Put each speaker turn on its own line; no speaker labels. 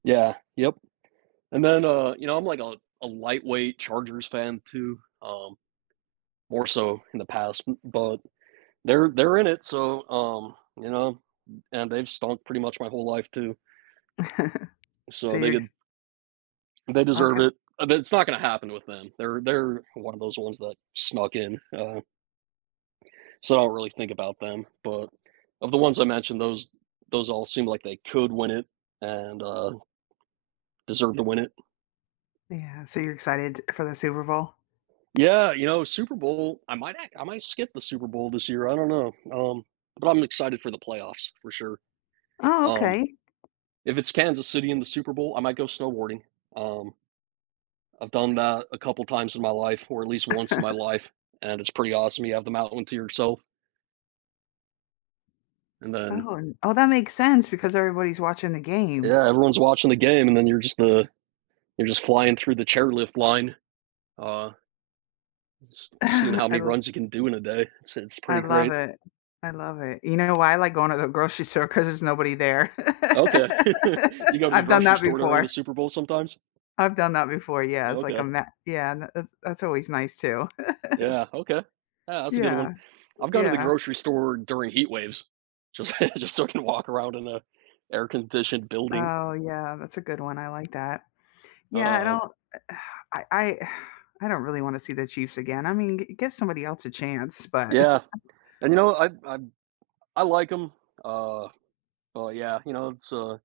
Yeah. Yep. And then, uh, you know, I'm like a a lightweight Chargers fan too, um, more so in the past, b but they're they're in it. So, um, you know? And they've stunk pretty much my whole life too.
So
So they
you're
could
ex
They
I was
deserve
go
it. That's not gonna happen with them. They're they're one of those ones that snuck in, um So I don't really think about them. But of the ones I mentioned, those those all seem like they could win it and, uh deserve to win it.
Yeah. So you're excited for the Super Bowl?
Yeah. You know, Super Bowl, I might act I might skip the Super Bowl this year. I don't know. Um, but I'm excited for the playoffs for sure.
Oh,
Um,
okay.
if it's Kansas City in the Super Bowl, I might go snowboarding. Um, I've done that a couple times in my life or at least once in my life, and it's pretty awesome. You have them out onto yourself. And then
Oh, oh, that makes sense because everybody's watching the game.
Yeah, everyone's watching the game, and then you're just, uh, you're just flying through the chairlift line. Uh just just seeing how
Ah, I
many
l
runs you can do in a day. It's it's
I
pretty
love
great.
it. I love it. You know why I like going to the grocery store? 'Cause there's nobody there.
Okay. You go to the
I've done
grocery
that
store during the
before.
Super Bowl sometimes?
I've done that before. Yeah. It's like a
Okay.
ma yeah. And tha that's that's always nice too.
Yeah. Okay. Ah, that's a good one.
Yeah.
I've gone to the
Yeah.
grocery store during heat waves. Just just so I can walk around in a air conditioned building.
Oh, yeah. That's a good one. I like that. Yeah. I
Um
don't I I I don't really wanna see the Chiefs again. I mean, g give somebody else a chance. But
Yeah. And, you know, I I I like 'em. Uh, oh, yeah. You know, it's, uh